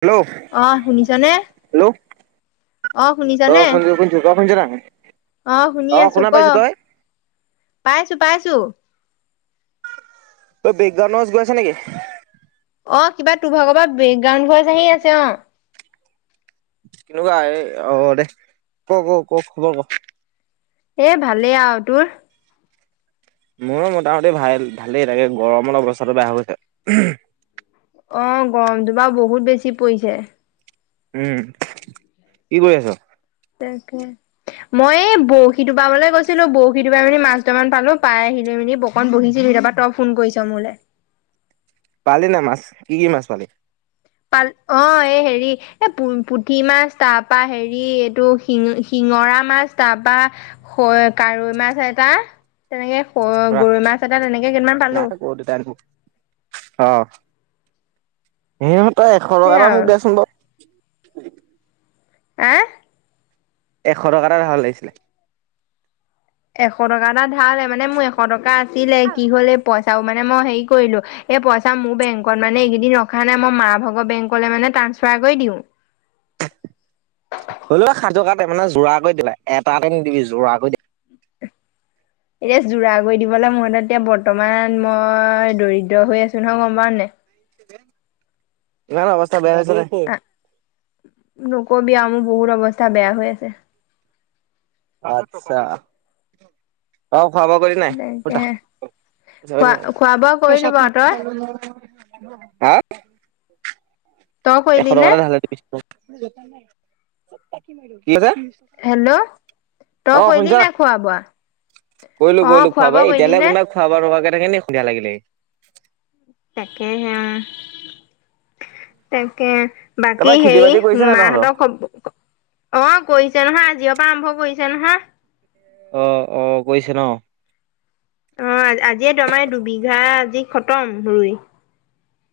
Hello অ', শুনিছা নে? হেল্ল' অ', শুনিছো শুনিছো তই শুনিছ নাই অ শুনি অ', আছো শুনা ক পাইছো তই? পাইছো পাইছো। বেকগ্ৰাউণ্ড নইছ গৈ আছে নেকি? অ', কিবা তোৰ ভাগৰ পৰা বেকগ্ৰাউণ্ড ভইচ আহি আছে অ'। কেনেকুৱা এই অ', দে ক' ক' ক' খবৰ ক'। এ ভালেই আৰু তোৰ? মোৰো মোটামুটি ভাল ভালেই তাকে গৰমৰ অৱস্থাটো বেয়া হৈ গৈছে। অ', গৰমটো বাৰু বহুত বেছি পৰিছে। উম, কি কৰি আছ'? তাকে মই এই বৰশীটো বাবলৈ গৈছিলো বৰশীটো বাই মেলি মাছ দুটা মান পালো পাই আহিলৈ মেলি ব অখন বহিছিলোঁ তাৰপৰা তই ফোন কৰিছ' মোলৈ পালি নাই মাছ কি কি মাছ পালি? পাল অ', এই হেৰি এই প পুঠি মাছ তাৰ পৰা হেৰি এইটো শিঙ শিঙৰা মাছ তাৰ পৰা কাৱৈ মাছ এটা তেনেকে অ', গৰৈ মাছ এটা তেনেকে কিমান পালো। অ, দেতাই আনিব অ', সিহঁতে এশ টকা সেই তটা মোক আৰু দে চোন বাৰু আ, এশ টকা এটা ধাৰলে লাগিছিলে এশ টকা এটা ধাৰ লে, মানে মোৰ এশ টকা আছিলে কি হলে পইচাৰ মানে মই হেৰি কৰিলো এই পইচা মোৰ বেংকত মানে এইকেইদিন ৰখা নাই মই মা ভগৰ বেংকলে মানে ট্ৰাঞ্চফাৰ কৰি দিওঁ হ'ল সাজু কাতে মানে জোৰা কৰি দিলা এটাকে নিদিবি জোৰা কৰি দি এতিয়া যোৰা কৰি দিবলৈ মই এতিয়া বৰ্তমান মই দৰিদ্ৰ হৈ আছো নহয় গম পাওঁ নে? ইমান অৱস্থা বেয়া হৈ আছে নে? নকবি আৰু মোৰ বহুত অৱস্থা বেয়া হৈ আছে আচ্ছা, [unintelligible] খোৱা বোৱা কৰি [unintelligible] [unintelligible] তাকে খোৱা খোৱা বোৱা কৰিলো বাৰু তই তই এশ কৰিলি টকা নে এটা ধাৰে দিবিছোঁ [unintelligible] [unintelligible] হেল্ল'? তই কৰিলি নাই খোৱা বোৱা? কৰিলো অ কৰিলো খোৱা বোৱা, কৰিলি এতিয়ালে নে কোনবাই খোৱা বোৱা নোখোৱাকে থাকে নেকি [unintelligible] লাগিলে তাকেহে, তাকে বাকী তাৰপৰা খেতি হেৰি বাতি কৰিছে নাই তহঁতৰ? মাহঁতৰ খব অ', কৰিছে নহয়, [unintelligible] পৰা আৰম্ভ কৰিছে নহয়। অ', অ', গৈছে নহ? অ', আজিয়ে [unintelligible] দুবিঘা আজি খতম ৰুই।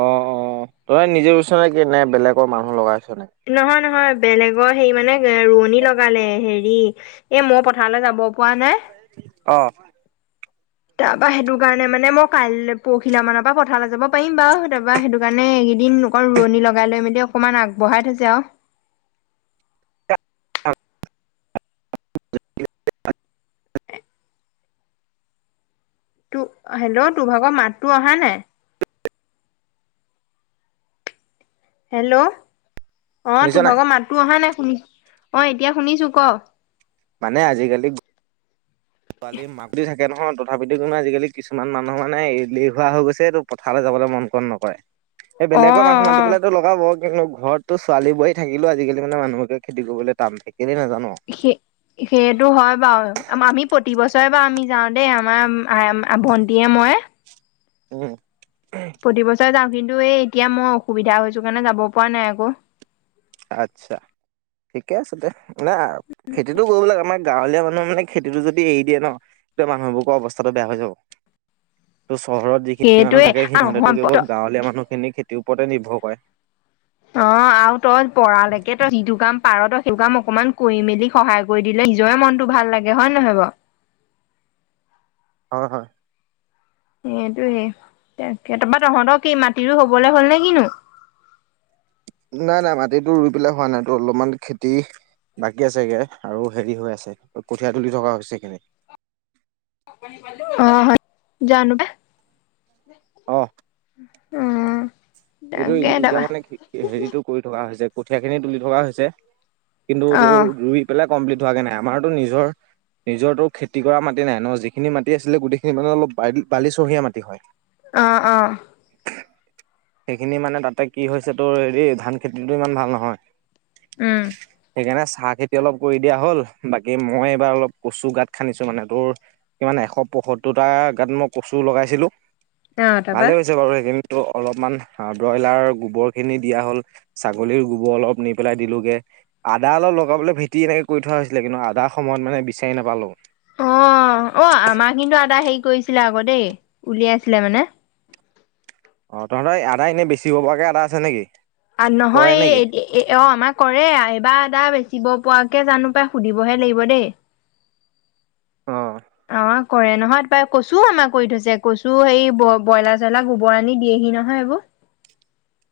অ', অ', তই নিজে [unintelligible] নে কি বেলেগৰ মানুহ লগাইছ নে? নহয়, নহয় বেলেগৰ হেৰি মানে ৰোৱনী লগালে হেৰি এ মই পথাৰলে যাব পৰা নাই। অহ। তাৰ পৰা সেইটো কাৰণে মানে মই কাইলৈ [unintelligible] মানৰ পৰা পথাৰলৈ যাব পাৰিম বাৰু, তাৰপা সেইটো কাৰণে এইকেইদিন অকণ ৰোৱনী লগাই লৈ মেলি অকমান আগবঢ়াই থৈছে আৰু। তো হেল্ল'? তোৰ ভাগৰ মাতটো অহা নাই? হেল্ল'? অ', শুনিছ তোৰ নাই ভাগৰ মাতটো অহা নাই, শুনি অ', এতিয়া শুনিছো ক'? মানে আজিকালি পোৱালি [unintelligible] থাকে নহয়, তথাপিতো কোনো আজিকালি কিছুমান মানুহ মানে এলেহৱা হোৱা হৈ গৈছে [unintelligible] পথাৰলৈ যাবলৈ মন কণ নকৰে। এই অ বেলেগৰ মানুহ অ মাতি পেলাইতো [unintelligible] [unintelligible] কিন্তু ঘৰততো ছোৱালী-বোৱাৰী থাকিলো, আজিকালি মানুহকে খেতি কৰিবলৈ টান [unintelligible] কেলে নাজানো। [unintelligible] সেইটো হয় বাৰু, আমি প্ৰতি বছৰে বাৰু আমি যাওঁ দেই আমাৰ [unintelligible] ভণ্টিয়ে মই। উম, [unintelligible] প্ৰতি বছৰে যাওঁ, কিন্তু এই এতিয়া মই অসুবিধা হৈছো কাৰণে যাব পৰা নাই আকৌ। আচ্ছা, ঠিকে আছে দে। মানে, খেতিটো কৰিব লাগে আমাক গাঁৱলীয়া মানুহ মানে খেতিটো যদি এৰি দিয়ে নহ, তেতিয়া মানুহবোৰৰ অৱস্থাটো বেয়া হৈ যাব। ত' চহৰত যিখিনি মানুহ সেইটোৱে থাকে, সিহঁতেতো কেৱল নহয় গাঁৱলীয়া মানুহখিনি খেতিৰ ওপৰতে নিৰ্ভৰ কৰে। অ', আৰু তই পৰালৈকে তই যিটো কাম পাৰ' তই সেইটো কাম অকমান কৰি মেলি সহায় কৰি দিলে নিজৰে মনটো ভাল লাগে, হয় নে নহয় বাৰু? হয়, হয়। সেইটোয়ে কে তাপা তহঁত মাটিৰো হবলৈ হ'ল নে কিনো। নাই-নাই মাটিতো ৰুই পেলাই হোৱা নাই, তো অলমান খেতি বাকী আছেগে, আৰু হেৰি হৈ আছে কঠীয়া তুলি থকা হৈছে সেইখিনি। অ', হয়, জানো। অ'। উম। এইটো তাকে এতিয়া তাৰপা মানে হেৰিটো কৰি থকা হৈছে কঠীয়া, খিনি তুলি থকা হৈছে। কিন্তু অ তোৰ ৰুই পেলাই কমপ্লিট হোৱাকে নাই, আমাৰতো নিজৰ নিজৰতো খেতি কৰা মাটি নাই নহ, যিখিনি মাটি আছিলে গোটেইখিনি মানে অলপ বালি-বালিচহীয়া মাটি হয়। অ', অ'। সেইখিনি মানে তাতে কি হৈছে, তোৰ হেৰি ধান খেতিটো ইমান ভাল নহয়। উম। সেইকাৰণে চাহ খেতি অলপ কৰি দিয়া হ'ল বাকী মই এইবাৰ অলপ কচু গাত খান্দিছো মানে তোৰ কিমান এশ পয়সত্তৰটা গাত মই কচু লগাইছিলোঁ। অ তাৰপা ভালে হৈছে বাৰু সেইখিনি অলপমান। হা ব্ৰইলাৰৰ গোবৰ খিনি দিয়া হ'ল ছাগলীৰ গোবৰ অলপ নি পেলাই দিলোগে। আদা অলপ লগাবলৈ ভেটি এনেকৈ কৰি থোৱা হৈছিলে কিন্তু আধা সময়ত মানে বিচাৰি নাপালোঁ। অ', অ', আমাৰ কিন্তু আটা হেৰি কৰিছিলে আকৌ দেই উলিয়াই আছিলে মানে। অ', তহঁতৰ আদা এনে বেছিব পৰাকৈ আদা আছে নেকি। কৰে নহয় নেকি এই এ অ', আমাৰ কৰে এইবাৰ এটা বেচিব পৰাোৱকে জানো পাই সুধিবহে লাগিব দেই। অ'। অ', কৰে নহয় পাই কচুও আমাৰ কৰি থৈছে কচুও সেই ব্ৰইলাৰ চয়লাৰ গোবৰ আনি দিয়েহি নহয় এইবোৰ।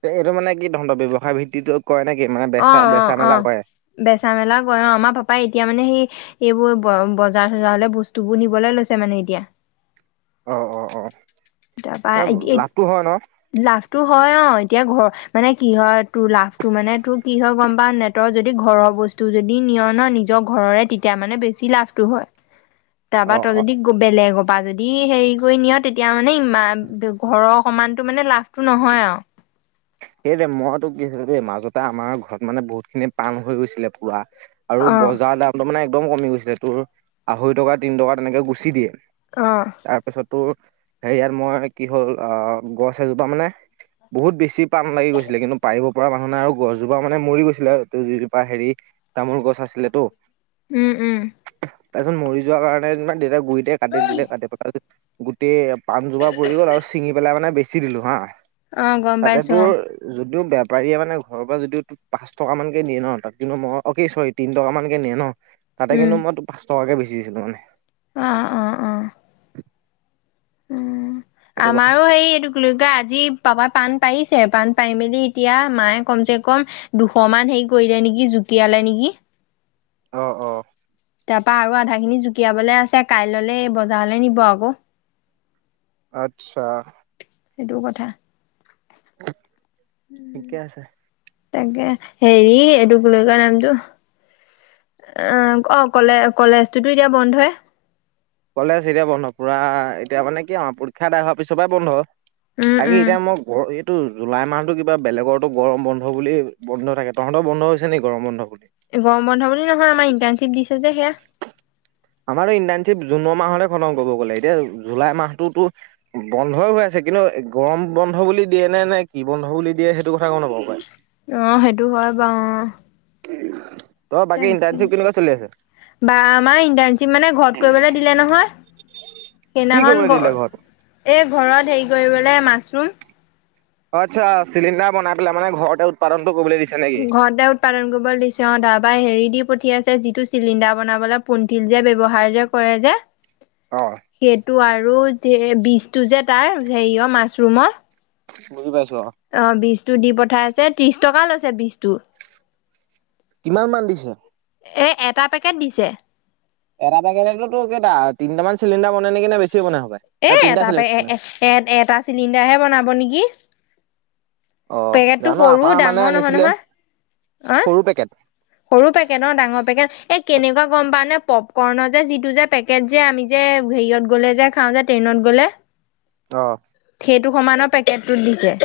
এইটো মানে কি ধৰৰ ব্যৱসায় ভিত্তিত কৰে নেকি মানে বেচা অ', অ', বেচা অ', মেলা কৰে। বেচা মেলা কয় অ', আমাৰ পাপাই এতিয়া মানে সেই এইবোৰ বজাৰ চজাৰ হলে বস্তু বোৰ নিবলৈ লৈছে মানে এতিয়া। অ অ অ তাৰপা। লাভটো হয় ন লাভটো হয় অ', এতিয়া ঘৰ মানে কি হয় তোৰ লাভটো মানে তোৰ কি হয় গ'ম পাৱনে নাই যদি ঘৰৰ বস্তু যদি নিয় ন নিজৰ ঘৰৰে তেতিয়া মানে বেছি লাভটো হয়। [inaudible] তাৰপাৰ ত ই অ যদি বেলেগৰ পৰা যদি হেৰি কৰি নিয় তেতিয়া মানে ইমান ঘৰৰ সমানতো মানে লাভটো নহয় আৰু। সেই দে মইতো কি আছিলোঁ দেই মাজতে আমাৰ ঘৰত মানে বহুত খিনি পাণ হৈ গৈছিলে পুৰা আৰু অ'। বজাৰ দামটো মানে একদম কমি গৈছিলে তোৰ আঢ়ৈ টকা তিনি টকা তেনেকে গুচি দিয়ে। অ', তাৰ পিছত তো সে ইয়াত মই কি হ'ল গছ এজোপা মানে বহুত বেছি পাণ লাগি গৈছিলে কিন্তু পাৰিব পৰা মানুহ নে আৰু গছজোপা মানে মৰি গৈছিলে যিজোপা হেৰি তামোল গছ আছিল তো। উম, উম। তাৰপিছত মৰি যোৱাৰ কাৰণে তাৰ দেউতাক গুৰিতে কাটি দিলে কাটি পেলায় গোটেই পাণজোপা পৰি গ'ল আৰু ছিঙি পেলাই মানে বেছি দিলো হা। অ', গম তাতে পাইছোঁ তোৰ অ'। যদিও বেপাৰীয়ে মানে ঘৰৰ পৰা যদিও পাঁচ টকা মানকে দিয়ে ন তাত কিন্তু মই চৰি তিন টকা মানকে নিয়ে ন। তাতে উম, কিন্তুই পাচ টকাকে বেচি দিছিলোঁ মানে। অ', অ', অ'। উম, সেইটো কথা। আমাৰো সেই এইটো লগা আজি পাপাই পাণ পাৰিছে পাণ পাই মেলি এতিয়া মায়ে কমচে কম দুশ মান হেৰি কৰিলে নেকি জুতিয়ালে নেকি। অ', অ'। তাৰ পা আৰু আধা খিনি জুকিয়াবলৈ আছে কাই ললে বজাৰলৈ নিব আকৌ আচ্ছা। সেইটো কথা। ঠিকে আছে। তাকে হেৰি এইটো কি বুলি কয় নামটো অ', অ', কলে কলেজ টোতো এতিয়া বন্ধই। কলেজ এতিয়া বন্ধ পুৰা এতিয়া মানে কি আৰু পৰীক্ষা আদায় হোৱাৰ পিছৰ পৰাই বন্ধ। উম, উম। বাকী এতিয়া মই এইটো জুলাই মাহতো কিবা বেলেগৰটো গৰম বন্ধ বুলি বন্ধ থাকে তহতৰ বন্ধ হৈছে নেকি গৰম বন্ধ বুলি? গৰম বন্ধ বুলি নহয় আমাৰ ইণ্টাৰ্শ্বিপ দিছে যে সেয়া আমাৰ ইণ্টাৰ্ণশ্বিপ জুনৰ মাহতে খতম কৰিব গ'লে এতিয়া জুলাই মাহটোতো বন্ধই হৈ আছে কিন্তু গৰম বন্ধ বুলি দিয়ে নে নে কি বন্ধ বুলি দিয়ে সেইটো কথা গম নাপাওঁ কাই অ', সেইটো হয় বাৰু ত' বাকী তাকে। ইণ্টাৰশ্বিপ কেনেকুৱা চলি আছে? বা আমাৰ ইণ্টাৰণশ্বিপ মানে ঘৰত কৰিবলে দিলে নহয় কি সেইদিনাখন কৰিবলৈ ঘ দিলে ঘৰত এই ঘৰত হেৰি কৰিবলৈ মাছৰুম আচ্ছা চিলিণ্ডাৰ বনাই পেলাই মানে ঘৰতে উৎপাদনটো কৰিবলৈ দিছিল ঘৰতে উ উৎপাদন কৰিব দিচে অ', তাৰপা হেৰি দি পঠিয়াইছে, যিটো চিলিণ্ডাৰ বনাবলৈ পুনথিল যে ব্যৱহাৰ যে কৰে যে অ' সেইটো আৰু বিশটো যে তাৰ হেৰিয় মাছৰুমৰ বুজি পাইছো অ', অ', বীজটো দি পঠাইছে ত্ৰিশ টকা লৈছে বীজটো। কিমান মান দিছে? এ এটা পেকেট দিছে। এটা পেকেটটোতো কেইটা তিনিটামান চিলিণ্ডাৰ বনে নেকি নে বেছি বনাই সপাই তিনিটা এটা চ এ এটা চিলিণ্ডাৰ হে বনাব নেকি। অ পেকেটটো জানো সৰু আমাৰ মানে ডাঙৰ নহয় আনিছিলে নহয়। সৰু পেকেট সৰু পেকেট অ', ডাঙৰ পেকেট এই কেনেকুৱা গম পাও নে পপকৰ্ণ যে যিটো যে পেকেট যে আমি যে হেৰিয়ত গ'লে যে খাওঁ যে ট্ৰেইনত গ'লে অ', সেইটো সমানৰ পেকেটটোত দিছে।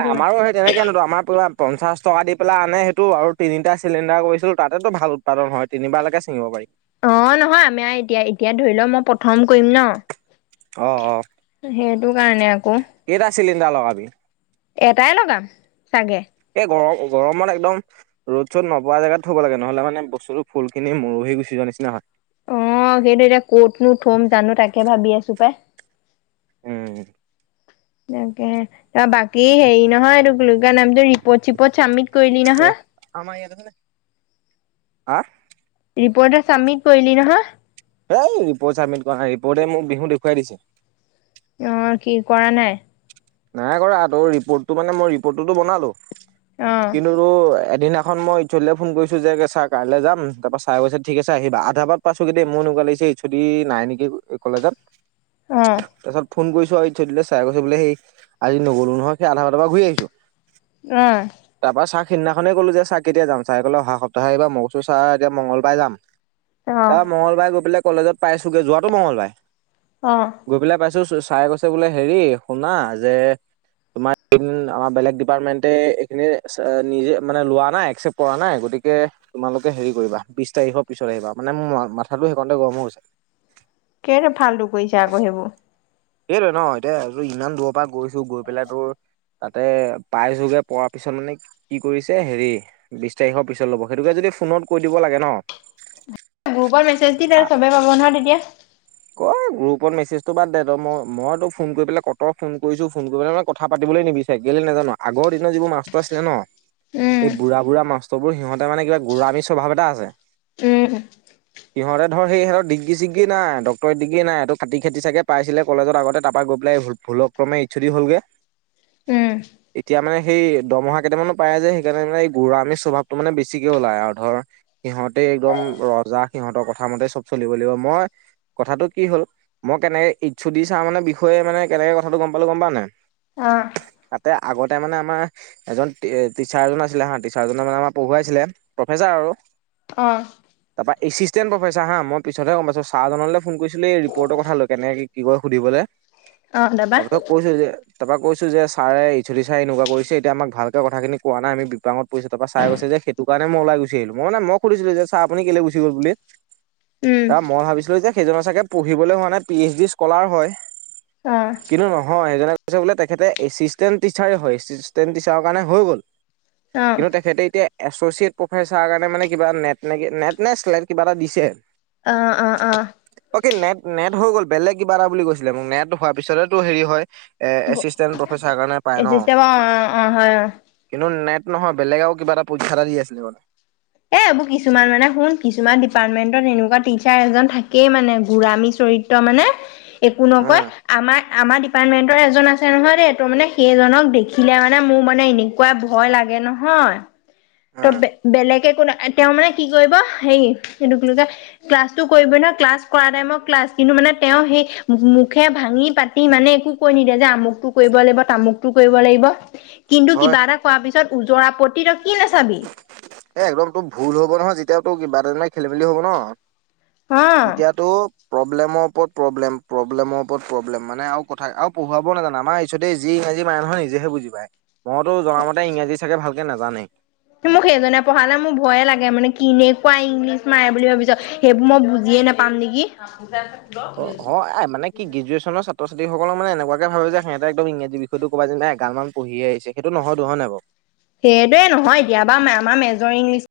এ আমাৰো সেই তেনেকেনতো আমাৰ পৰা পঞ্চাছ টকা দি পেলাই আনে সেইটো আৰু তিনিটা চিলিণ্ডাৰ কৰিছিলোঁ তাতেতো ভাল উৎপাদন হয় তিনিবাৰ লৈকে চিঙিব পাৰি। অ', নহয় আমাৰ এতিয়া এতিয়া ধৰি ল' মই প্ৰথম কৰিম ন' অ', অ'। সেইটো কাৰণে আকৌ। কেইটা চিলিণ্ডাৰ লগাবি? এটাই লগাম চাগে। এই গৰম গৰমত একদম ৰ'দ চ'দ নপৰা জেগাত থ'ব লাগে নহলে মানে বস্তুটো ফুলখিনি মৰহি গুচি যোৱা নিচিনা হয়। অ', সেইটো এতিয়া কতনো থম জানো তাকে ভাবি আছো পাই। উম তাকে ত' বাকী হেৰি নহয় এটো কি বুলি কয় নামটো ৰিপৰ্ট চিপৰ্ট চাবমিট কৰিলি এয়া নহয়? আমাৰ ইয়াত আছে নে হাঁ ৰিপৰ্ট চাবমিট কৰিলি নহয়? সেই ৰিপৰ্ট চাবমিট কৰা নাই, ৰিপৰ্টে মোক বিহু দেখুৱাই দিছে। অ', কি কৰা নাই? নাই কৰা তোৰ ৰিপৰ্টটো মানে মই ৰিপৰ্টটোতো বনালো অ কিন্তু এদিনাখন মই হ'লে ফোন কৰিছোঁ যে ছাৰ কাইলৈ যাম তাৰপৰা ছাৰে কৈছে ঠিক আছে আহিবা আধাপা পাইছোগে দেই মোৰ এনেুৱা লাগিছে এছ অ দি নাই নেকি কলেজত অ তাৰপিছত ফোন কৰিছো, আৰু এইচচ ও ডি লে ছাৰে কৈছে বোলে সেই আজি নগ'লো নহয়, সেই আধা বাটৰ পৰা ঘুৰি আহিছোঁ। উম। তাৰপৰা চাৰক সিদিনাখনেই ক'লো যে চাৰ কেতিয়া যাম, চাৰে ক'লে অহা সপ্তাহে আহিবা, মই কৈছো চাৰ মই মঙগলবাৰে যাম। অ তাৰ মঙ্লবাৰে গৈ পেলাই কলেজত পাইছোগে, যোৱাটো মঙ্লবাৰে অঁ। গৈ পেলাই পাইছোঁ, চাৰে কৈছে বোলে, হেৰি শুনা যে তোমাৰ, আমাৰ বেলেগ ডিপাৰ্টমেণ্টে এইখিনি নিজে মানে লোৱা নাই, একচেপ্ট কৰা নাই, গতিকে তোমালোকে হেৰি কৰিবা, বিশ তাৰিখৰ পিছত আহিবা, মানে মোৰ মাথাটো সেইকণতে গৰম হৈ গৈছে। কেলেই ফাল্টো কৰিছে আকৌ সেইবোৰ। সেইটোৱে ন', এতিয়া তোৰ ইমান দূৰৰ পৰা গৈছো, গৈ পেলাই তোৰ তাতে পাইছোগে, পােৱাৰ পিছত মানে কি কৰিছে হেৰি, বিশ তাৰিখৰ পিছত ল'ব, সেইটোকে যদি ফোনত কৈ দিব লাগে ন'। গ্ৰুপত মেছেজ দিয়ক, চবেই পাব নহয় তেতিয়া। ক'ত গ্ৰূপত মেছেজটো বাদ দে, তই, মই, মইতো ফোন কৰি পেলাই কট' ফোন কৰিছোঁ, ফোন কৰি পেলাই মানে কথা পাতিবলৈ নিবিচাৰে কেলে নাজানা আৰু। আগৰ দিনত যিবোৰ মাছ্টৰ আছিলে ন' উম এই বুঢ়া বু়ঢ়া মাষ্টৰবোৰ সিহঁতে মানে কিবা, গু়লামি স্বভাৱ এটা আছে। উম সিহঁতে ধৰ, সেই সিহঁতৰ ডিগ্ৰি-চিগ্ৰি নাই। ডিগ্ৰি নাই, এইটো খাটি খাটি চাগে পাইছিলে কলেজত আগতে, তাৰ পৰা গৈ ভুলক্ৰমে এইচ ও দি হ'লগে। [unintelligible] উম। এতিয়া মানে সেই, দৰমহা কেইটামানো পায় যে, সেইকাৰণে মানে এই গুলামী স্বভাৱটো মানে বেছিকে ওলায় আৰু, ধৰ সিহঁতে একদম ৰজা, সিহঁতৰ কথাামতেই চব চলিব লাগিব, মই কথাটো কি হ'ল, মই কেনেকে এইচ্ ও দি চাৰৰ মানে বিষয়ে মানে কেনেকে কথাটো গম পালো গম পালানে নাই। অ'। তাতে আগতে মানে আমাৰ এজন টিচাৰজন আছিলে হা, টিচাৰজন মানে আমাক পঢ়োৱাইছিলে, প্ৰফেচাৰ আৰু। অঁ। তাৰ পৰা এচিষ্টেণ্ট প্ৰফেচাৰ হা, মই পিছতহে গম পাইছো, চাৰ জনলৈ ফোন কৰিছিলোঁ এই ৰিপৰ্টৰ কথা লৈ কেনে, কি কয় সুধিবলৈ। অ', তাৰ তাৰপিছত পৰা। কৈছো যে, তাৰপৰা কৈছো যে ছাৰে এইচ্ ও ডি চাৰে এনেকুৱা কৰিছে, এতিয়া আমাক ভালকে কথাখিনি কোৱা নাই, আমি বিপাঙত ছাৰে কৈছে যে, সেইটো কাৰণে মই ওলাই গুচি আহিলো, মই মানে, মই সুধিছিলো যে ছাৰ আপুনি কেলৈ গুচি গ'ল বুলি। উম এ, মই ভাবিছিলোঁ, যে সেইজনৰ চাগে পঢ়িবলৈ হোৱা নাই, পি এইচ ডি স্কলাৰ হয়। অ'। কিন্তু নহয়, সেইজনে কৈছে বোলে, তেখেতে এচিষ্টেণ্ট টিচাৰেই হয়, এছিষ্টেণ্ট টিচাৰৰ কাৰণে হৈ গ'ল অ কিন্তু তেখেতে এতিয়া এছচিয়েট প্ৰফেচাৰৰ কাৰণে মানে কিবা নেট, নে, নেট নে চেক্ট কিবা এটা দিছে। অ, অ, অ'। অ', কি নেট, নেট হৈ গ'ল, বেলেগ কিবা এটা বুলি কৈছিলে মোক, নেট হোৱাৰ পিছতহে তোৰ হেৰি হয়। এছিষ্টেণ্ট প্ৰফেচাৰ কাৰণে পায় ন'। এচিষ্টেম অ অ অ হয় অ কিন্তু নেট নহয়, বেলেগে আৰু কিবা এটা পৰীক্ষা এটা দি আছিলে মানে। এ, এইবোৰ কিছুমান মানে শুন, কিছুমান ডিপাৰ্টমেণ্টত এনেকুৱা টিচাৰ এজন থাকেই মানে, গুড়ামী চৰিত্ৰ। ত' মানে একো নকয়, উম আমাৰ, আমাৰ এপাৰ্টমেণ্টৰ এজন আছে নহয় দেই তোৰ মানে সেইজনক দেখিলে মানে মোৰ মানে এনেকুৱা ভয় লাগে নহয় ত' উম বেলেগে একো নাই তেওঁ মানে কি কৰিব হেৰি এইটো কলো যে ক্লাছটো কৰিবই নহয় ক্লাছ কৰা টাইমত ক্লাছ কিন্তু মানে তেওঁ সেই মুখে ভাঙি পাতি মানে একো কৈ নিদিয়ে যে আমুকটো কৰিব লাগিব তামুকটো কৰিব লাগিব। [inaudible] কিন্তু কিবা এটা কৰা পিছত ওজৰাপতি তই কি নাচাবি এ একদম তোৰ ভুল হ'ব নহয় যেতিয়াও তোৰ কিবা এটা খেলি মেলি হ'ব ন'। অ এতিয়াতো প্ৰব্লেমৰ ওপৰত প্ৰব্লেম, প্ৰব্লেমৰ ওপৰত প্ৰব্লেম মানে আৰু কথা আৰু পঢ়োৱাব নাজানে আমাৰ পিছতে যি ইংৰাজী মাৰে নহয় নিজেহে বুজি পায় মইতো জনামতে ইংৰাজী চাগে ভালকে নাজানে। মোক সেইজনে পঢ়ালে মোৰ ভয়ে লাগে মানে কেনেকুৱা ইংলিছ মাৰে বুলি ভাবিছ' সেইবোৰ মই বুজিয়ে নাপাম নেকি অ' এ মানে কি গ্ৰেজুৱেশ্যনৰ ছাত্ৰ ছাত্ৰীসকলক মানে এনেকুৱাকে ভাবে যে সিহঁতে একদম ইংৰাজী বি সেইটো কবা যে নাই, এগালমান পঢ়িয়ে আহিছে সেইটো নহয়টো হয় নাই বাৰু? সেইটোৱে নহয় এতিয়াবা আমাৰ মেজৰ ইংলিছ